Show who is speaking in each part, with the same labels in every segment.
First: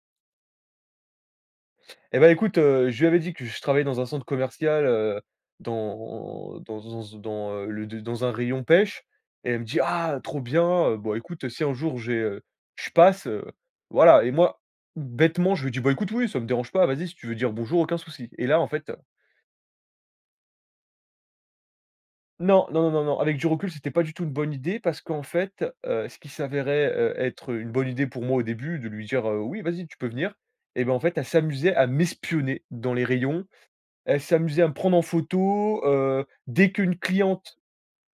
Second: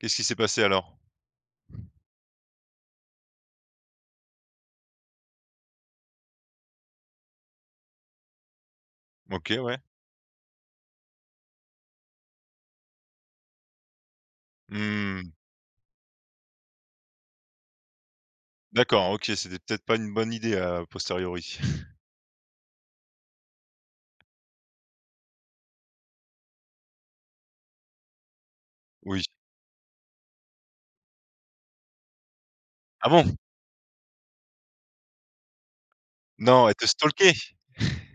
Speaker 1: Qu'est ce qui s'est passé alors?
Speaker 2: Eh ben écoute, heu, je lui avais dit que je travaillais dans un centre commercial, heu, dans dans z dans, heu, le dans un rayon pêche et
Speaker 1: OK,
Speaker 2: elle me
Speaker 1: ouais.
Speaker 2: dit: «Ah, trop bien, heu, bon écoute, si un jour j'ai heu, je passe», heu, voilà. Et moi,
Speaker 1: Mmh.
Speaker 2: bêtement je lui dis: «Bahh écoute oui ça me dérange pas, vas y si tu veux dire "bonjour" aucun souci». Et là en fait
Speaker 1: D'accord OK, c'était peut être pas une bonne idée à posteriori.
Speaker 2: Non, non, non, non, non, avec du recul c'était pas du tout une bonne idée parce qu'en fait, heu, ce qui s'avérait, heu, être une bonne idée pour moi au début, de lui dire,
Speaker 1: Oui.
Speaker 2: heu: «Oui vas y tu peux venir» et bah en fait, elle s'amusait à m'espionner dans les
Speaker 1: Ah bon?
Speaker 2: rayons. Elle s'amusait à me prendre en photo, heu,
Speaker 1: Non,
Speaker 2: dès
Speaker 1: elle te
Speaker 2: qu'une
Speaker 1: stalkait?
Speaker 2: cliente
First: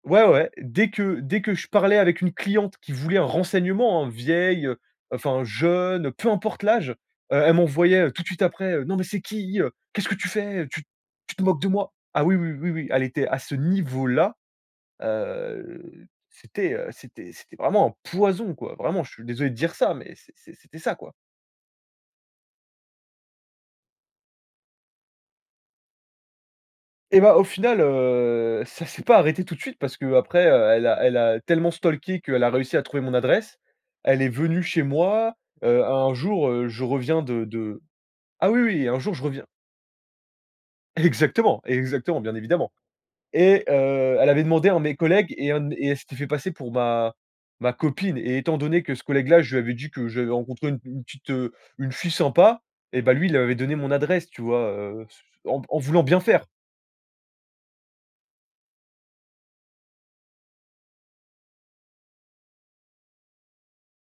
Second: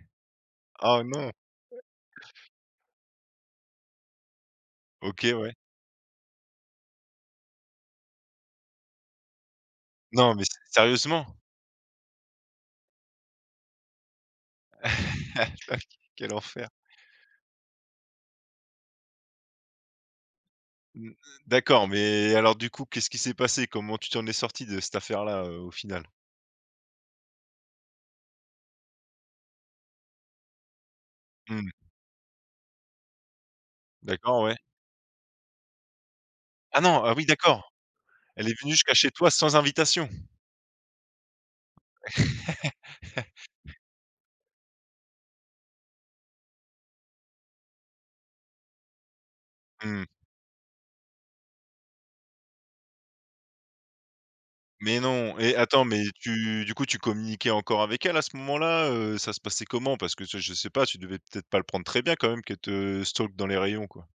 Speaker 2: ouais ouais, dès
Speaker 1: Oh
Speaker 2: que
Speaker 1: non.
Speaker 2: dès que je parlais avec une cliente qui voulait un renseignement hein, vieille, heu,
Speaker 1: OK,
Speaker 2: enfin
Speaker 1: ouais.
Speaker 2: jeune, peu importe l'âge, heu, elle m'envoyait, heu, tout de suite après, heu: «Non mais c'est qui? Heu, qu'est-ce que tu
Speaker 1: Non mais s
Speaker 2: fais? Tu
Speaker 1: sérieusement?
Speaker 2: tu te moques de moi?» ah oui, oui, oui, oui, elle était à ce niveau-là, heu,
Speaker 1: Quel enfer.
Speaker 2: c'était, heu, c'était c'était vraiment un poison quoi. Vraiment je suis désolé de dire ça mais c'est c'est c'était ça
Speaker 1: Mmh
Speaker 2: quoi.
Speaker 1: d'accord mais alors du coup qu'est ce qui s'est passé? Comment tu t'en es sorti de cette affaire-là, heu, au final?
Speaker 2: Et bah au final, heu, ça c'est pas arrêté tout de suite parce qu'après elle a elle a
Speaker 1: Mmh.
Speaker 2: tellement stalké qu'elle a réussi à trouver mon adresse. Elle est
Speaker 1: D'accord ouais.
Speaker 2: venue chez moi, heu, un jour, heu,
Speaker 1: Ah
Speaker 2: je
Speaker 1: non, ah
Speaker 2: reviens
Speaker 1: oui,
Speaker 2: de
Speaker 1: d'accord.
Speaker 2: de
Speaker 1: Elle
Speaker 2: ah
Speaker 1: est
Speaker 2: oui,
Speaker 1: venue
Speaker 2: oui,
Speaker 1: jusqu'à
Speaker 2: un
Speaker 1: chez
Speaker 2: jour je
Speaker 1: toi
Speaker 2: reviens
Speaker 1: sans invitation?
Speaker 2: Exactement, exactement, bien évidemment. Et heu, elle avait demandé à un de mes collègues et un dem et elle s'était fait passer pour ma ma copine. Et étant donné que ce collègue-là, je lui avais dit
Speaker 1: Mmh.
Speaker 2: que j'avais rencontré u une petite, heu, une fille sympa, et bah lui il lui avait donné mon adresse tu vois,
Speaker 1: Mais
Speaker 2: heu,
Speaker 1: non et
Speaker 2: en en
Speaker 1: attends
Speaker 2: voulant
Speaker 1: mais
Speaker 2: bien faire.
Speaker 1: tu du coup tu communiquais encore avec elle à ce moment-là, heu, ça se passait comment? Parce que ce je sais pas, tu devais peut-être pas le prendre très bien quand même qu'elle te stalk dans les rayons quoi?